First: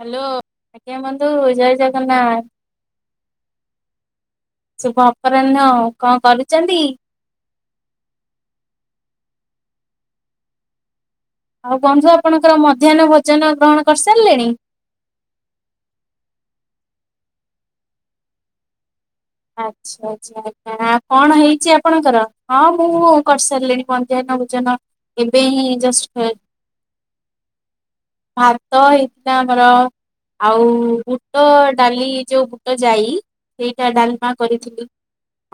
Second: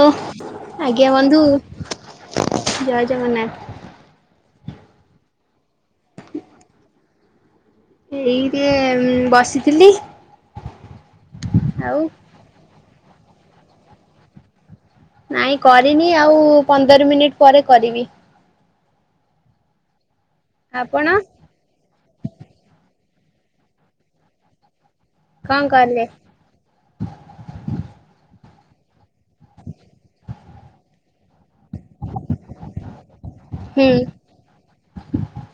ଓ hello ଆଜ୍ଞା ବନ୍ଧୁ ଜୟ ଜଗନ୍ନା ଜୟ ଜଗନ୍ନାଥ। ଶୁଭ ଅପରାହ୍ନ, କଣ କରୁଚନ୍ତି? ଏଇଟେ ଉଁ ବସିଥିଲି। ଆଉ ବନ୍ଧୁ ଆପଣଙ୍କର ମଧ୍ୟାହ୍ନ ଭୋଜନ ଗ୍ରହଣ କରିସାରିଲେଣି? ନାଇଁ କରିନି ଆଉ ପନ୍ଦର ମିନିଟ ପରେ କରିବି। ଆଚ୍ଛା ଆଚ୍ଛା ଆଉ ଆପଣ କଣ ହେଇଚି ଆପଣଙ୍କର ହଁ ମୁଁ କରିସାରିଲିଣି ମଧ୍ୟାହ୍ନ ଭୋଜନ। ଏବେ କଣ ହିଁ କଲେ? ଜଷ୍ଟ [inaudible] ଭାତ ହେଇଥିଲା ଆମର ଆଉ ବୁଟ ଡାଲି ଯୋଉ ବୁଟ ଯାଇ ହୁଁ ସେଇଟା ଡା ଲାମା କରିଥିଲି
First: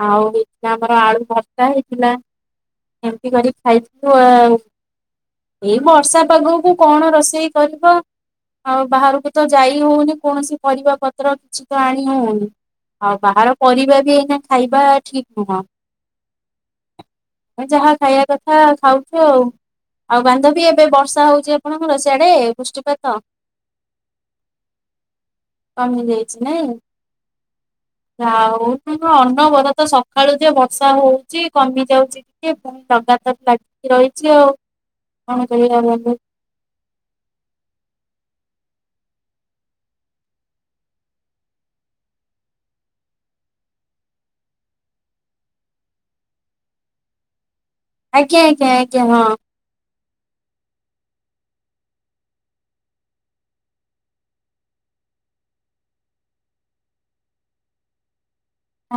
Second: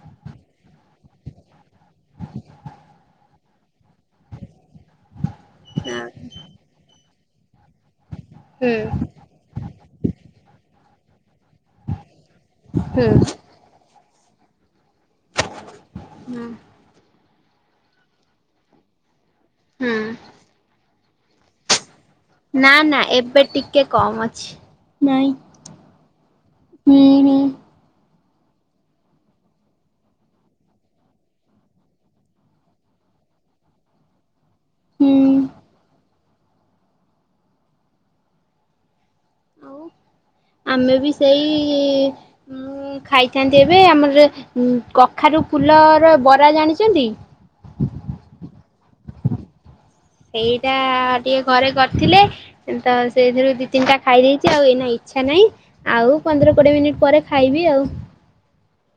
ଆଉ ହେଇଥିଲା ଆମର ଆଳୁ ଭର୍ତ୍ତା ହେଇଥିଲା। ଏମିତି କରିକି ଖାଇଥିଲୁ ଆଉ। ଏଇ ବର୍ଷା ହୁଁ ପାଗକୁ କଣ ରୋଷେଇ କରିବ। ଆଉ ବାହାରୁକୁ ତ ଯାଇ ହଉନି କୌଣସି ପରିବା ପତ୍ର କିଛି ତ ଆଣି ହଉନି। ହୁଁ ଆଉ ବାହାର ପରିବା ବି ଏଇନା ଖାଇବା ଠିକ୍ ନୁହଁ। ହୁଁ ଯାହା ଖାଇବା କଥା ଖାଉଚ ଆଉ, ଆଉ ବାନ୍ଧବି ଏବେ ବର୍ଷା ହଉଚି ଆପଣଙ୍କର ସିଆଡେ ନା ନା ବୃଷ୍ଟିପାତ? ଏବେ ଟିକେ କମ୍ ଅଛି। ନାଇଁ କମି ଯାଇଚି ନାଇଁ। ହୁଁ ହୁଁ। ଯାଆ ହୋଉ କିନ୍ତୁ ଅନବରତ ସକାଳୁ ଯେ ବର୍ଷା ହଉଚି କମି ଯାଉଛି [inaudible] ଲଗାତାର ଲାଗିକି ରହିଛି ଆଉ ହୁଁ କଣ କରିବା ବନ୍ଧୁ? ଆଉ ଆମେ ବି ସେଇ ଉଁ ଖାଇଥାନ୍ତି ଏବେ ଆମର କଖାରୁ ଫୁଲର ବରା ଜାଣିଛନ୍ତି? ଆଜ୍ଞା ଆଜ୍ଞା ଆଜ୍ଞା ହଁ। ସେଇଟା ଟିକେ ଘରେ କରିଥିଲେ ତ ସେଇଥିରୁ ଦି ତିନିଟା ଖାଇ ଦେଇେଛି ଆଉ ଏଇନା ଇଚ୍ଛା ନାହିଁ ଆଉ ପନ୍ଦର କୋଡିଏ ମିନିଟ୍ ପରେ ଖାଇବି ଆଉ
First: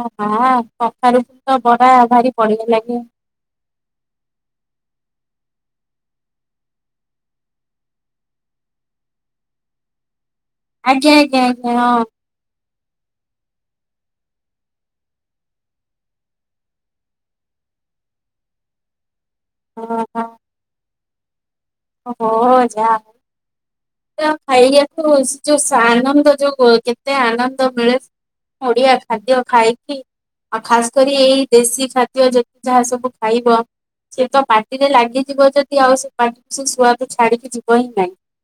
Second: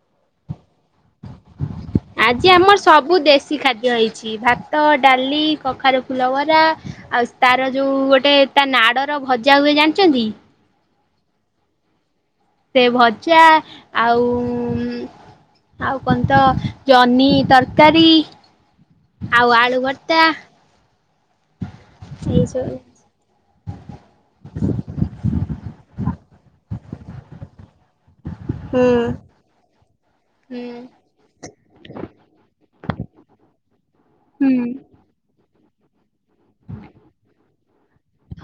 ଅଁ ହା କଖାରୁ ଫୁଲ ବରା ଭାରି ଵଢିଆ ଲାଗେ କିଛି ଖାଦ୍ୟ ହେଇଛି ଭାତ ଡାଲି କଖାରୁ ଫୁଲବରା ଆଉ ତାର ଯୋଉ ଗୋଟେ ତା ନାଡ଼ର ଭଜା ହୁଏ ଜାଣିଛନ୍ତି? ଆଜ୍ଞା ଆଜ୍ଞା ଆଜ୍ଞା ହଁ। ସେ ଭଜା ଆଉ ଉଁ ଆଉ କଣ ତ ଜହ୍ନି ତରକାରୀ ଆଉ ଆଳୁ ହଁ ଭର୍ତ୍ତା ହଁ। ଓହୋ ଏଇସବୁ ଯାଆ ହଉ ଯା ଖାଇବାକୁ ଯୋଉ ସାନନ୍ଦ ଆନନ୍ଦ ଯୋଉ କେତେ ଆନନ୍ଦ ମିଳେ ହୁଁ ଓଡିଆ ଖାଦ୍ୟ ଖାଇକି ହୁଁ। ଆଉ ଖାସ କରି ଏଇ ଦେଶୀ ଖାଦ୍ୟ ଯେତେ ଯାହା ସବୁ ଖାଇବ ସେ ତ ହୁଁ। ପାଟିରେ ଲାଗିଯିବ ଯଦି ଆଉ ସେ ପା ସେ ସୁଆଦ ଛାଡିକି ଯିବ ହିଁ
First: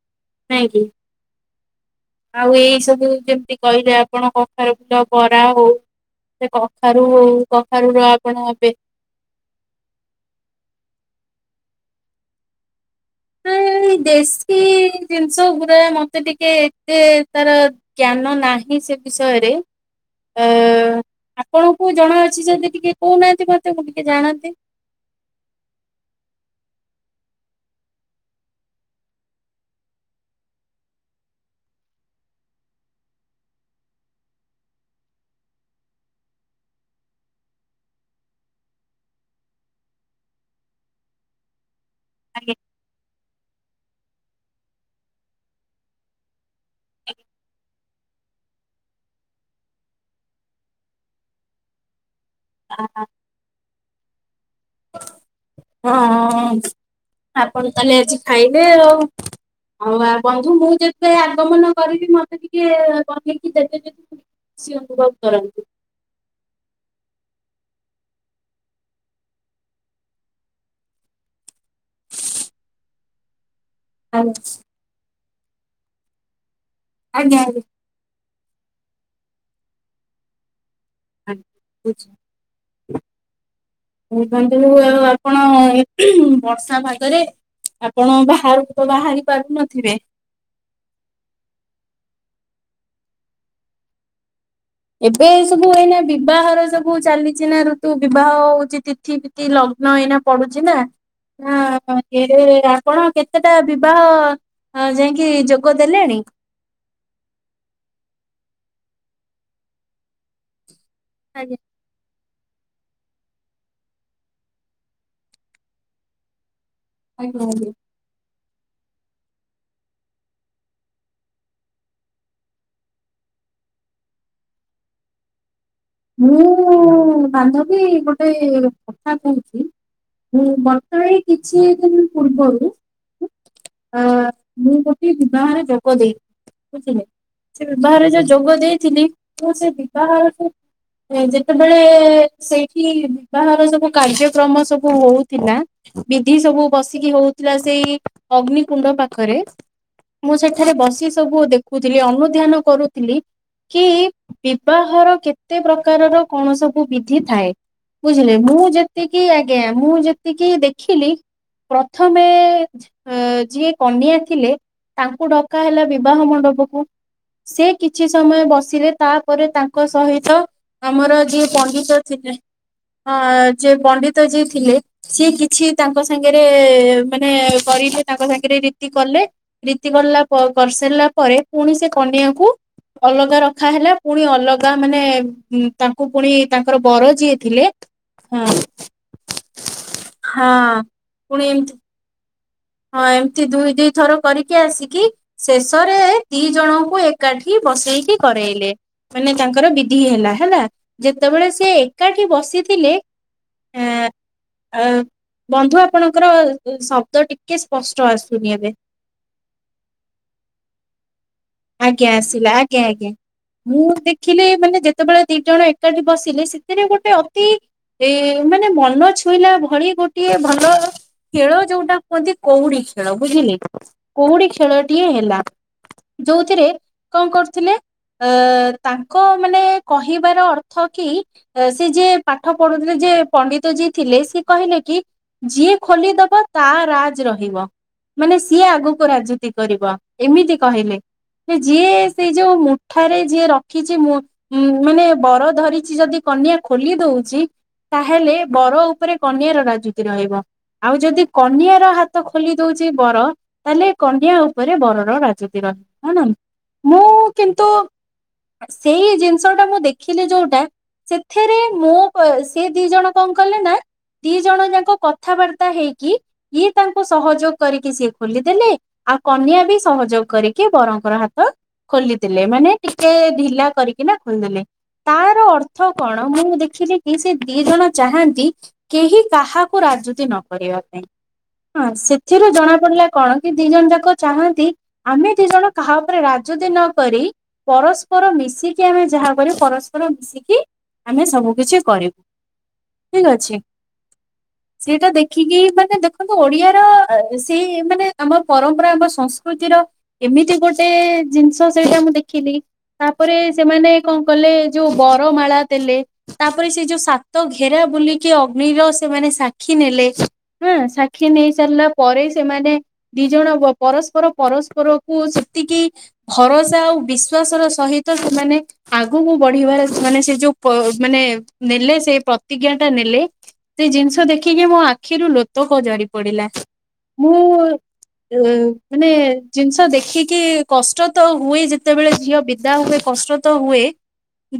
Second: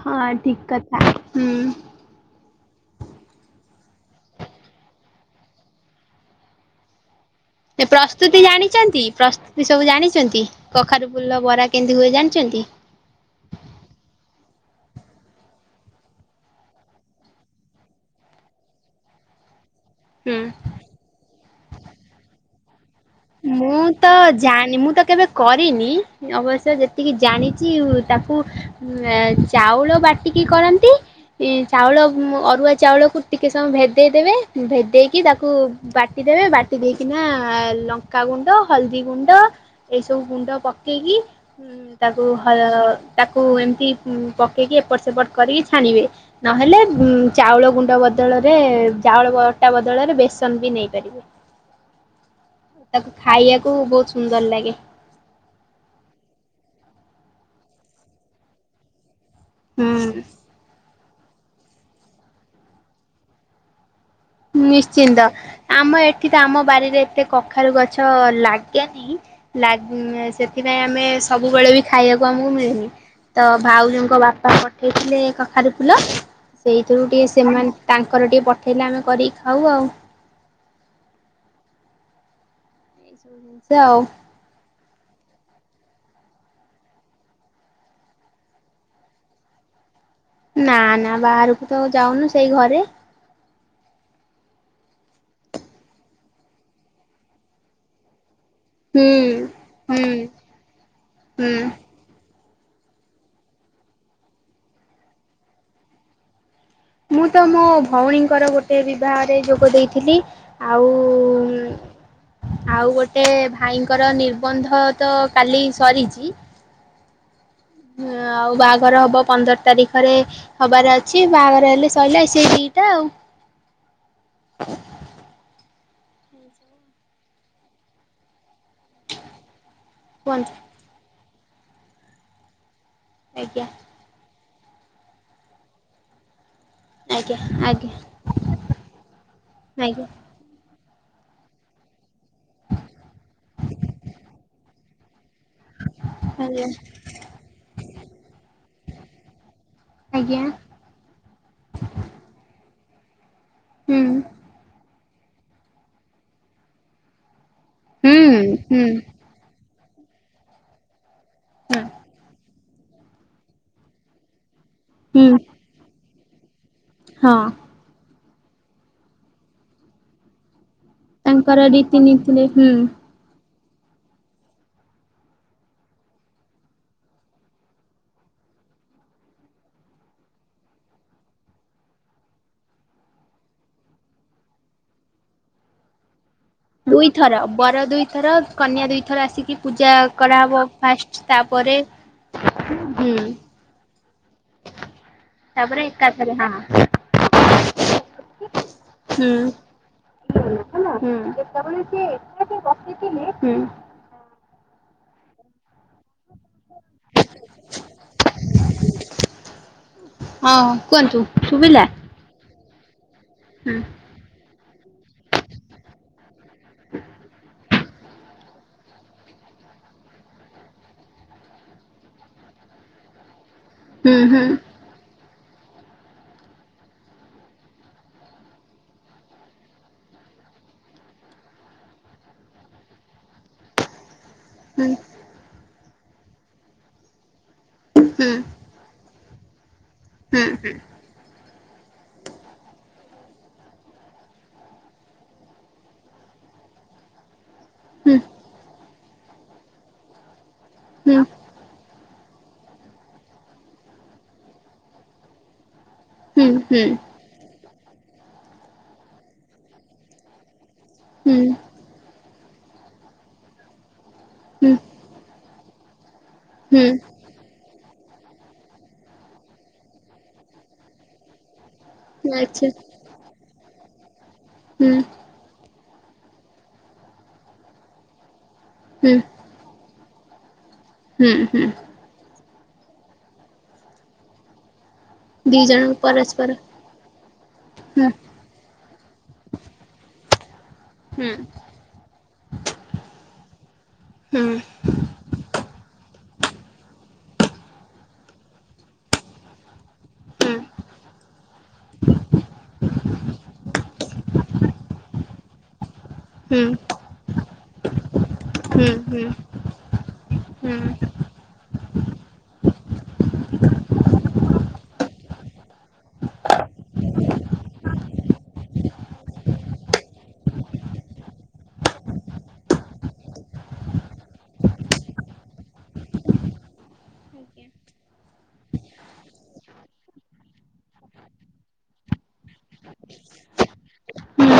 ହଁ ଠିକ ନାହିଁକି? କଥା ହୁଁ। ଆଉ ଏଇ ସବୁ ଜେମିତି କହିଲେ ଆପଣ କଖାରୁ ଫୁଲ ବରା ହଉ ସେ କଖାରୁ କଖାରୁର ପ୍ରସ୍ତୁତି ଆପଣ ଏବେ ଜାଣିଛନ୍ତି ପ୍ର ଏ ସବୁ ଜାଣିଛନ୍ତି କଖାରୁ ଫୁଲ ବରା କେମିତି ହୁଏ ଜାଣିଛନ୍ତି? ଏଇ ଦେଶୀ ଜିନିଷ ଓପରେ ମତେ ଟିକେ ଏତେ ତାର ଜ୍ଞାନ ନାହିଁ ସେ ବିଷୟରେ ହୁଁ। [unintelligible] ଆପଣଙ୍କୁ ଜଣାଅଛି ଯଦି ଟିକେ କହୁନାହାନ୍ତି ମତେ ମୁଁ ଟିକେ ତ ଜାଣନ୍ତି। ଜାଣି ମୁଁ ତ କେବେ କରିନି ଅବଶ୍ୟ ଯେତିକି ଜାଣିଚି ତାକୁ ଚାଉଳ ବାଟିକି କରନ୍ତି ଏଇ ଚାଉଳ ମ ଅରୁଆ ଚାଉଳକୁ ଟିକେ ସମୟ ଭେଦେଇଦେବେ ଭେଦେଇକି ତାକୁ ବାଟି ଦେବେ ବାଟି ଦେଇକିନା ଲ ଲଙ୍କା ଗୁଣ୍ଡ ହଳଦୀ ଗୁଣ୍ଡ ଏସବୁ ଗୁଣ୍ଡ ପକେଇକି ଉଁ ତାକୁ ହ ଆଜ୍ଞା ତାକୁ ଏମିତି ପକେଇକି ଏପଟ ସେପଟ କରିକି ଛାଣିବେ ନହେଲେ ଉଁ ଚାଉଳ ଗୁଣ୍ଡ ବଦଳରେ ଚାଉଳ ଅଟା ବଦଳରେ ବେସନ ବି ନେଇପାରିବେ। ତାକୁ ଖାଇବାକୁ ବହୁତ ସୁନ୍ଦର ଲାଗେ। ହଁ ଅଁ ଆପଣ ତାହାଲେ ଆଜି ଖାଇବେ ଆଉ ହଉ ହୁଁ ଆ ବନ୍ଧୁ ମୁଁ ଯେତେ ଆଗମନ କରିବି ମତେ ଟିକେ ବନେଇକି ଦେବେ ଯଦି ଖୁସି ଅନୁଭବ ନିଶ୍ଚିନ୍ତ କରନ୍ତି। ଆମ ଏଠି ତ ଆମ ବାରିରେ ଏତେ କଖାରୁ ଗଛ ଲାଗେନି ଲାଗ ସେଥିପାଇଁ ଆମେ ସବୁବେଳେ ବି ଖାଇବାକୁ ଆମକୁ ମିଳେନି ତ ଭାଉଜଙ୍କ ବାପା ପଠେଇଥିଲେ କଖାରୁ ଫୁଲ ସେଇଥିରୁ ଟିକେ ଆଜ୍ଞା ଆଜ୍ଞା। ସେମାନେ ତାଙ୍କର ଟିକେ ପଠେଇଲେ ଆମେ କରିକି ଖାଉ ଆଉ। [unintelligible] ସେଆଉ। [inaudible] ଆପଣ ବର୍ଷା ପାଗରେ ଆପଣ ବାହାରୁକୁ ତ ବାହାରି ପାରୁନଥିବେ। ନା ନା ବାହାରୁକୁ ତ ଯାଉନୁ ସେଇ ଘରେ। ଏବେ ଏ ସବୁ ଏଇନା ବିବାହରେ ସବୁ ଚାଲିଚି ନା ଋତୁ ବିବାହ ହଉଚି। ହୁଁ ତିଥି ପିତି ଲଗ୍ନ ହୁଁ ଏଇନା ପଡୁଚି ନା। ହୁଁ ହଁ ଏ ଆପଣ କେତେଟା ବିବାହ ଆଁ ଯାଇଁକି ଯୋଗ ଦେଲେଣି? ମୁଁ ତ ମୋ ଭଉଣୀଙ୍କର ଗୋଟେ ବିବାହରେ ଯୋଗ ଦେଇଥିଲି। ଆଉ ଆଜ୍ଞା। ଉଁ ଆଉ ଗୋଟେ ଭାଇଙ୍କର ନିର୍ବନ୍ଧ ତ କାଲି ସରିଚି। [unintelligible] ହଁ ଆଉ ବାହାଘର ହବ ପନ୍ଦର ତାରିଖରେ ହବାର ଅଛି ବାହାଘର ସଇଲେ ସଇଲା ଏ-ସେଇ ଦିଇଟା ଆଉ। ମୁଁ ବାନ୍ଧବୀ ଗୋଟେ କଥା କହୁଚି ମୁଁ କୁହନ୍ତୁ ବ ପ୍ରାୟ କିଛି ଦିନ୍ ପୂର୍ବରୁ ଆଜ୍ଞା। ଅ ମୁଁ ଗୋଟିଏ ବିବାହରେ ଯୋଗ ଦେଇ ଥିଲି। ଆଜ୍ଞା ସେ ଆଜ୍ଞା ବିବାହରେ ଯେ ଯୋଗ ଦେଇଥିଲି ତ ସେ ଆଜ୍ଞା ବିବାହରକୁ ଯେତେବେଳେ ସେଇଠି ବିବାହର ସବୁ କାର୍ଯ୍ୟକ୍ରମ ସବୁ ହଉ ଥିଲା ବିଧି ସବୁ ଆଜ୍ଞା ବସିକି ହଉଥିଲା ସେଇ ଅଗ୍ନିକୁଣ୍ଡ ପାଖରେ ମୁଁ ଆଜ୍ଞା ସେଠାରେ ବସିସ୍ ସବୁ ଦେଖୁଥିଲି ଅନୁଧ୍ୟାନ କରୁଥିଲି କି ହୁଁ ବିବାହର କେତେ କେତେ ପ୍ରକାରର କଣ ସବୁ ବିଧି ଥାଏ ବୁଝିଲେ ହୁଁ ମୁଁ ହୁଁ ଯେତିକି ଆ ଜ୍ଞା ମୁଁ ଯେତିକି ଦେଖିଲି ହୁଁ ପ୍ରଥମେ ଏ ଯିଏ କନଆ ଥିଲେ ତାଙ୍କୁ ହୁଁ ଡକାହେଲା ବିବାହ ମଣ୍ଡପକୁ। ହଁ। ସେ କିଛି ସମୟ ବସିଲେ ତାପରେ ତାଙ୍କ ସହିତ ଆମର ଯିଏ ତାଙ୍କର ପଣ୍ଡିତ ଥିଲେ ରୀତିନୀତିରେ ହୁଁ ଅଁ ଯିଏ ପଣ୍ଡିତ ଯିଏ ଥିଲେ ସିଏ କିଛି ତାଙ୍କ ସାଙ୍ଗରେ ମାନେ କରିଲେ ତାଙ୍କ ସାଙ୍ଗରେ ରୀତି କଲେ ରୀତି ଗଲା ପ-କରିସାରିଲା ପରେ ପୁଣି ସେ କନିଆକୁ ଅଲଗା ରଖାହେଲା ପୁଣି ଅଲଗା ମାନେ ଗୁଁ ଦୁଇଥର ବର ଦୁଇଥର ହଁ କନ୍ୟା ଦୁଇଥର ଆସିକି ପୂଜା ହଁ କରାହବ ଫାଷ୍ଟ୍ ପୁଣି ତାପରେ ଏମତି ହଁ ହୁଁ ଏମିତି ଦୁଇ ଦୁଇଥର କରିକି ଆସିକି ତାପରେ ଶେଷରେ ଏକାଥରେ ଦି ହଁ ଜଣଙ୍କୁ ଏକାଠି ବସେଇକି କରେଇଲେ ମାନେ ହୁଁ ତାଙ୍କର ବିଧି ହେଲା ହେଲା। ଯେତେବେଳେ ସେ ଏକାଠି ବସିଥିଲେ ଏଁ ଆ ବନ୍ଧୁ ଆପଣଙ୍କର ଶବ୍ଦ ଟିକେ ସ୍ପଷ୍ଟ ଆସୁନି ଏବେ। ହଁ କୁଅନ୍ତୁ ଶୁବିଲା? ଆଜ୍ଞା ଆସିଲା ଆଜ୍ଞା ଆଜ୍ଞା ମୁଁ ଦେଖିଲି ମାନେ ଯେତେବେଳେ ଦି ଜଣ ଏକାଠି ବସିଲେ ସେଥିରେ ଗୋଟେ ଅତି ଏ ମାନେ ଭଲ ଛୁଇଁଲା ଭଳି ଗୋଟିଏ ଭଲ ଖେଳ ଯୋଉଟା କୁହନ୍ତି କଉଡି ଖେଳ ବୁଝିଲେ ହୁଁ ହୁଁ କଉଡି ଖେଳଟିଏ ହେଲା। ଯୋଉଥିରେ କଣ କରୁଥିଲେ ଅ ତାଙ୍କ ମାନେ କହିବାର ଅର୍ଥ କି। ସେ ଯିଏ ପାଠ ପଢୁଥିଲେ ଯେ ପଣ୍ଡିତ ଯିଏ ଥିଲେ ସେ। କହିଲେ ହୁଁ କି ଯିଏ ଖୋଲିଦବ ତା ରାଜ ରହିବ। ହୁଁ ମାନେ ସିଏ ଆଗକୁ ରାଜୁତି କରିବ ହୁଁ ହୁଁ ଏମିତି ହୁଁ ହୁଁ କହିଲେ। ଯିଏ ସେଇ ଯୋଉ ମୁଠାରେ ଯିଏ ରଖିଛି ମୁ ଉ ମାନେ ବର ଧରିଛି ଯଦି କନ୍ୟା ଖୋଲି ଦଉଛି ତାହେଲେ। ବର ଉପରେ କନିଆର ରାଜୁତି ରହିବ। ଆଉ ଯଦି କନିଆର ହାତ ଖୋଲି ଦଉଛି ବର। ତାହେଲେ କନିଆ ଉପରେ ବରର ରାଜୁତି ର ହ ନା ହୁଁ ହୁଁ ମୁଁ ହୁଁ କିନ୍ତୁ ସେଇ ଜିନିଷ ଟା ମୁଁ ଦେଖିଲି ଯୋଉଟା। ସେଥିରେ ମୋ ସେ ଦି ଜଣ କଣ କଲେ ନା। ଦି ଜଣ ଯାକ କଥାବାର୍ତ୍ତା ହେଇକି ଇଏ ହୁଁ ତାଙ୍କୁ। ସହଯୋଗ କରିକି ସିଏ ଖୋଲିଦେଲେ ଆଉ କନିଆ ବି ସହଯୋଗ କରିକି ବରଙ୍କର ହାତ। ଖୋଲିଥିଲେ ଆଚ୍ଛା ମାନେ ଟିକେ ଢିଲା କରିକି ନା ଖୋଲିଦେଲେ। ହୁଁ। ତାର ଅର୍ଥ କଣ ମୁଁ ଦେଖିଲି କି ସେ ଦି ଜଣ ଚାହାନ୍ତି ହୁଁ କେହି କାହା କୁ ରାଜୁତି ନ କରିବା ପାଇଁ। ହୁଁ ହୁଁ। ହଁ ସେଥିରୁ ଜଣା ପଡିଲା କଣ କି ଦି ଜଣ ଯାକ ଚାହାନ୍ତି ଆମେ। ଦି ଜଣ କାହା ଜଣଙ୍କୁ ଉପରେ ପରସ୍ପର ରାଜୁତି ନ କରି ହୁଁ ପରସ୍ପର ମିଶିକି। କି ଆମେ ଯାହା କରିବା ପରସ୍ପର ମିଶିକି। ଆମେ ହୁଁ ସବୁ କିଛି କରିବୁ ଠିକ ଅଛି। ହୁଁ ସେଟା ଦେଖିକି ମାନେ ଦେଖନ୍ତୁ ଓଡିଆର ସେଇ ମାନେ ଆମ ପରମ୍ପରା ଆମ ସଂସ୍କୃତିର। ହୁଁ ଏମିତି ଗୋଟେ ଜିନିଷ ସେଇଟା ମୁଁ ଦେଖିଲି। ତାପରେ ସେମାନେ କଣ କଲେ ଯୋଉ ବରମାଳା ଦେଲେ। ତାପରେ ହୁଁ ସେ ଯୋଉ ସାତ ଘେରା ବୁଲିକି ଅଗ୍ନିର ହୁଁ ସେମାନେ ହୁଁ ସାକ୍ଷୀ ନେଲେ ହଁ। ହୁଁ ସାକ୍ଷୀ ନେଇ ସାରିଲା ପରେ ସେମାନେ ଦି ଜଣ ପରସ୍ପର ପରସ୍ପରକୁ ସେତିକି। ଭରସା ଆଉ ବିଶ୍ଵାସର ସହିତ ସେମାନେ। ଆଗକୁ ବଢିବାର ମାନେ ସେ ଯୋଉ ମାନେ ନେଲେ ସେ ପ୍ରତିଜ୍ଞାଟା ନେଲେ। ସେ ଜିନିଷ ଦେଖିକି ମୋ ଆଖିରୁ ଲୋତକ ଝରି ପଡିଲା। ମୁଁ ମାନେ ଜିନ ତ ଦେଖିକି କଷ୍ଟ ତ ହୁଏ ଯେତେବେଳେ ଝିଅ ବିଦା ହୁଏ କଷ୍ଟ ତ ହୁଏ।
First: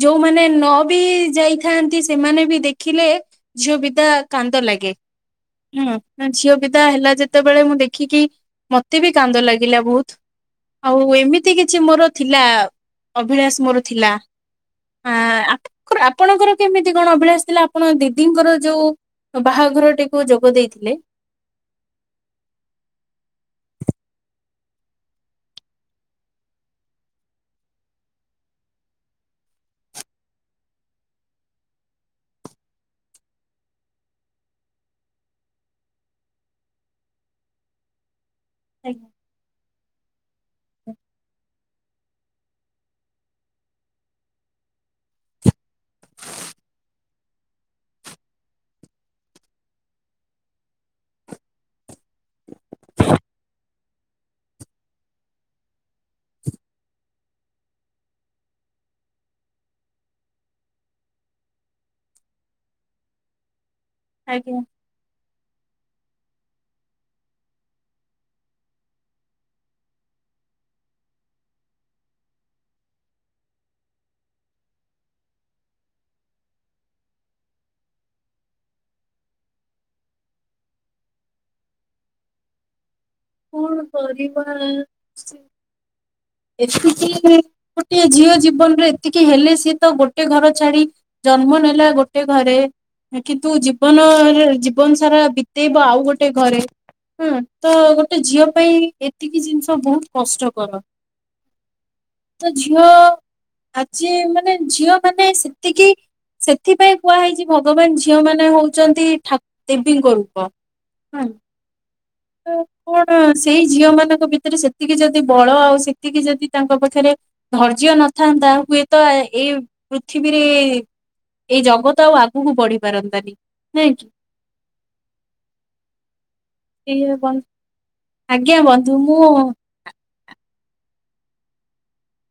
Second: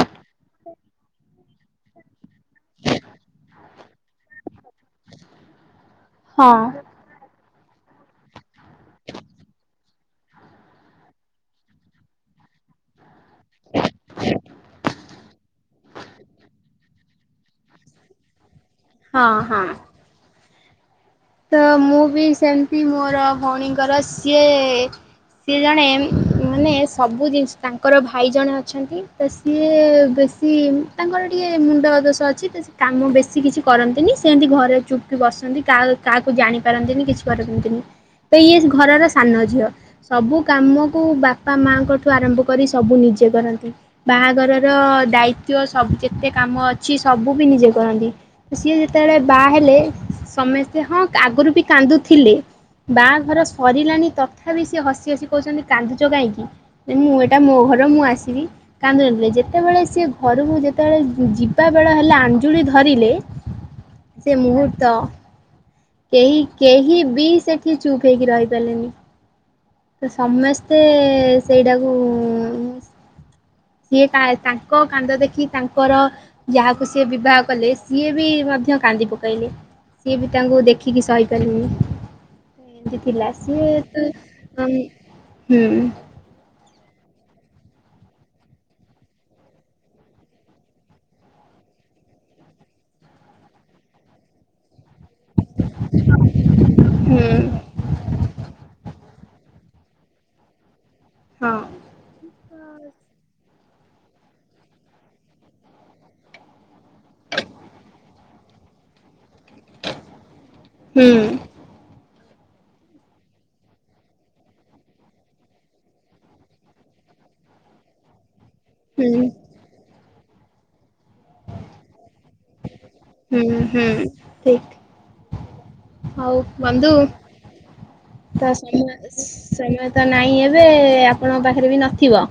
ଯୋଉମାନେ ନ ବି ଯାଇଥାନ୍ତି ସେମାନେ ବି ଦେଖିଲେ। ଝିଅ ବିଦା କାନ୍ଦ ଲାଗେ, ହୁଁ। ନା ଝିଅ ହଁ ବିଦା ହେଲା ଯେତେବେଳେ ମୁଁ ଦେଖିକି ମତେ ବି କାନ୍ଦ ଲାଗିଲା ବହୁତ। ଆଉ ଏମିତି କିଛି ମୋର ଥିଲା ଅଭିଳାଷ ମୋର ଥିଲା। ଆ ଆପଣଙ୍କର କେମିତି କଣ ଅଭିଳାଷ ଥିଲା ଆପଣ ଦିଦିଙ୍କର ଯୋଉ। ହଁ ହଁ ବାହାଘରଟିକୁ ଯୋଗ ଦେଇଥିଲେ। ତ ମୁଁ ବି ସେମିତି ମୋର ଭଉଣୀଙ୍କର ସିଏ ସିଏ ଜଣେ। ମାନେ ସବୁ ଜିନିଷ ତାଙ୍କର ଭାଇ ଜଣେ ଅଛନ୍ତି ତ ସିଏ ବେଶୀ। ତାଙ୍କର ଟିକିଏ ମୁଣ୍ଡଦୋଷ ଅଛି ତ ସେ କାମ ବେଶୀ କିଛି କରନ୍ତିନି ସେମିତି ଘରେ ଚୁପ ହେଇବସନ୍ତି କାହା କାହାକୁ ଜାଣିପାରନ୍ତିନି କିଛି କରନ୍ତିନି ତ ଇଏ ଆଜ୍ଞା ଘରର ସାନ ଝିଅ। ସବୁକାମକୁ ବାପାମାଙ୍କଠୁ ଆରମ୍ଭ କରି ସବୁ ନିଜେ କରନ୍ତି। ବାହାଘରର ଦାୟିତ୍ଵ ସବୁ ଯେତେ କାମ ଅଛି ସବୁ ବି ନିଜେ କରନ୍ତି। ସିଏ ଯେତେବେଳେ ବାହା ହେଲେ ସମସ୍ତେ ହଁ ଆଗରୁ ବି କାନ୍ଦୁଥିଲେ। ବାହାଘର ସରିଲାଣି ତଥାବି ସିଏ ହସି ହସି କହୁଚନ୍ତି କାନ୍ଦୁଚ କାଇଁକି? ଏ ମୁଁ ଏଟା ମୋ ଘର ମୁଁ ଆସିବି। କାନ୍ଦୁ ନଥିଲେ ଯେତେବେଳେ ସିଏ ଘରୁକୁ ଯେତେବେଳେ ଯିବାବେଳ ହେଲା ଆଞ୍ଜୁଳି ଧରିଲେ। ସେ ଆଜ୍ଞା ମୁହୂର୍ତ୍ତ। କେହି କେହି ବି ସେଠି ଚୁପ୍ ହେଇକି ରହିପାରିଲେନି। ତ ସମେସ୍ତେ ସେଇଟାକୁ। ସିଏ ତା ତାଙ୍କ କାନ୍ଦ ଦେଖି ତାଙ୍କର। ଯାହାକୁ ସିଏ ବିବାହକଲେ ସିଏ ବି ମଧ୍ୟ କାନ୍ଦି ପକାଇଲେ। ସିଏ ବି ତାଙ୍କୁ ଦେଖିକି ସହିପାରିଲେନି ତ ଏନ୍ତି ଥିଲା। ସିଏ କଣ ତ କରିବା ଉଁ, ସେ। ହୁଁ ଏତିକି ଯେ ଗୋଟେ ଝିଅ ଜୀବନରେ ଏତିକି ହେଲେ ସିଏ ତ ଗୋଟେ ଘର ଛାଡି। ଜନ୍ମ ନେଲା ଗୋଟେ ଘରେ କିନ୍ତୁ ଜୀବନରେ ଜୀ ବନ ସାରା ବିତେଇବ ଆଉ ଗୋଟେ ଘରେ ହୁଁ ଅଁ ତ ଗୋଟେ ଝିଅ ପାଇଁ। କି ଏତିକି ଜିନିଷ ବହୁତ କଷ୍ଟକର ହଁ ତ ଝିଅ। ଆଜି ମାନେ ଝିଅମାନେ ସେତିକି। ସେଥିପାଇଁ କୁହାହେଇଛି ଭଗବାନ ଝିଅମାନେ ହଉଚନ୍ତି ଠା ଦେବୀଙ୍କ ରୂପ ହୁଁ ଆଁ। ତ କଣ ସେଇ ଝିଅମାନଙ୍କ ଭିତରୁ ସେତିକି ଯଦି ବଳ ଆଉ ସେତିକି ଯଦି ତାଙ୍କ ପାଖେରେ। ଧୈର୍ଯ୍ୟ ନଥାନ୍ତା ହୁଏତ ହୁଁ ଏ ଏଇ ପୃଥିବୀରେ ଏଇ ଜଗତ ଆଉ ଆ ଗୁକୁ ବଢି ପାରନ୍ତାନି ହୁଁ ନାଇଁ ହୁଁ କି? ଠିକ ହଉ ବନ୍ଧୁ ଏଇଆ ବନ୍ଧୁ ଆଜ୍ଞା ଦଶ ମିନିଟ ବନ୍ଧୁ ହେଲା ମୁଁ ସେ ସଇଲା। ତ ନାଇଁ ଏବେ ଆପଣଙ୍କ ପାଖରେ ବି ନଥିବ।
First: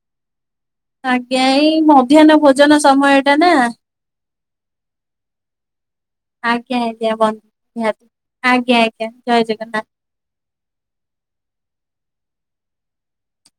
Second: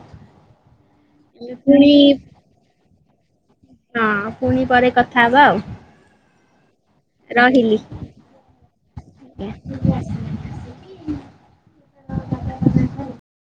ଆଜ୍ଞା ଆମେ ଏଇ ପୁଣି ମଧ୍ୟାହ୍ନ ଭୋଜନ ସମୟଟା ନା। ହଁ ପୁଣି ପରେ କଥା ହବା ଆଉ। ଆଜ୍ଞା ଆଜ୍ଞା ରହିଲି ବନ୍ଧୁ ନିହାତି ଆଜ୍ଞା ଆଜ୍ଞା ଜୟ ଜଗନ୍ନାଥ।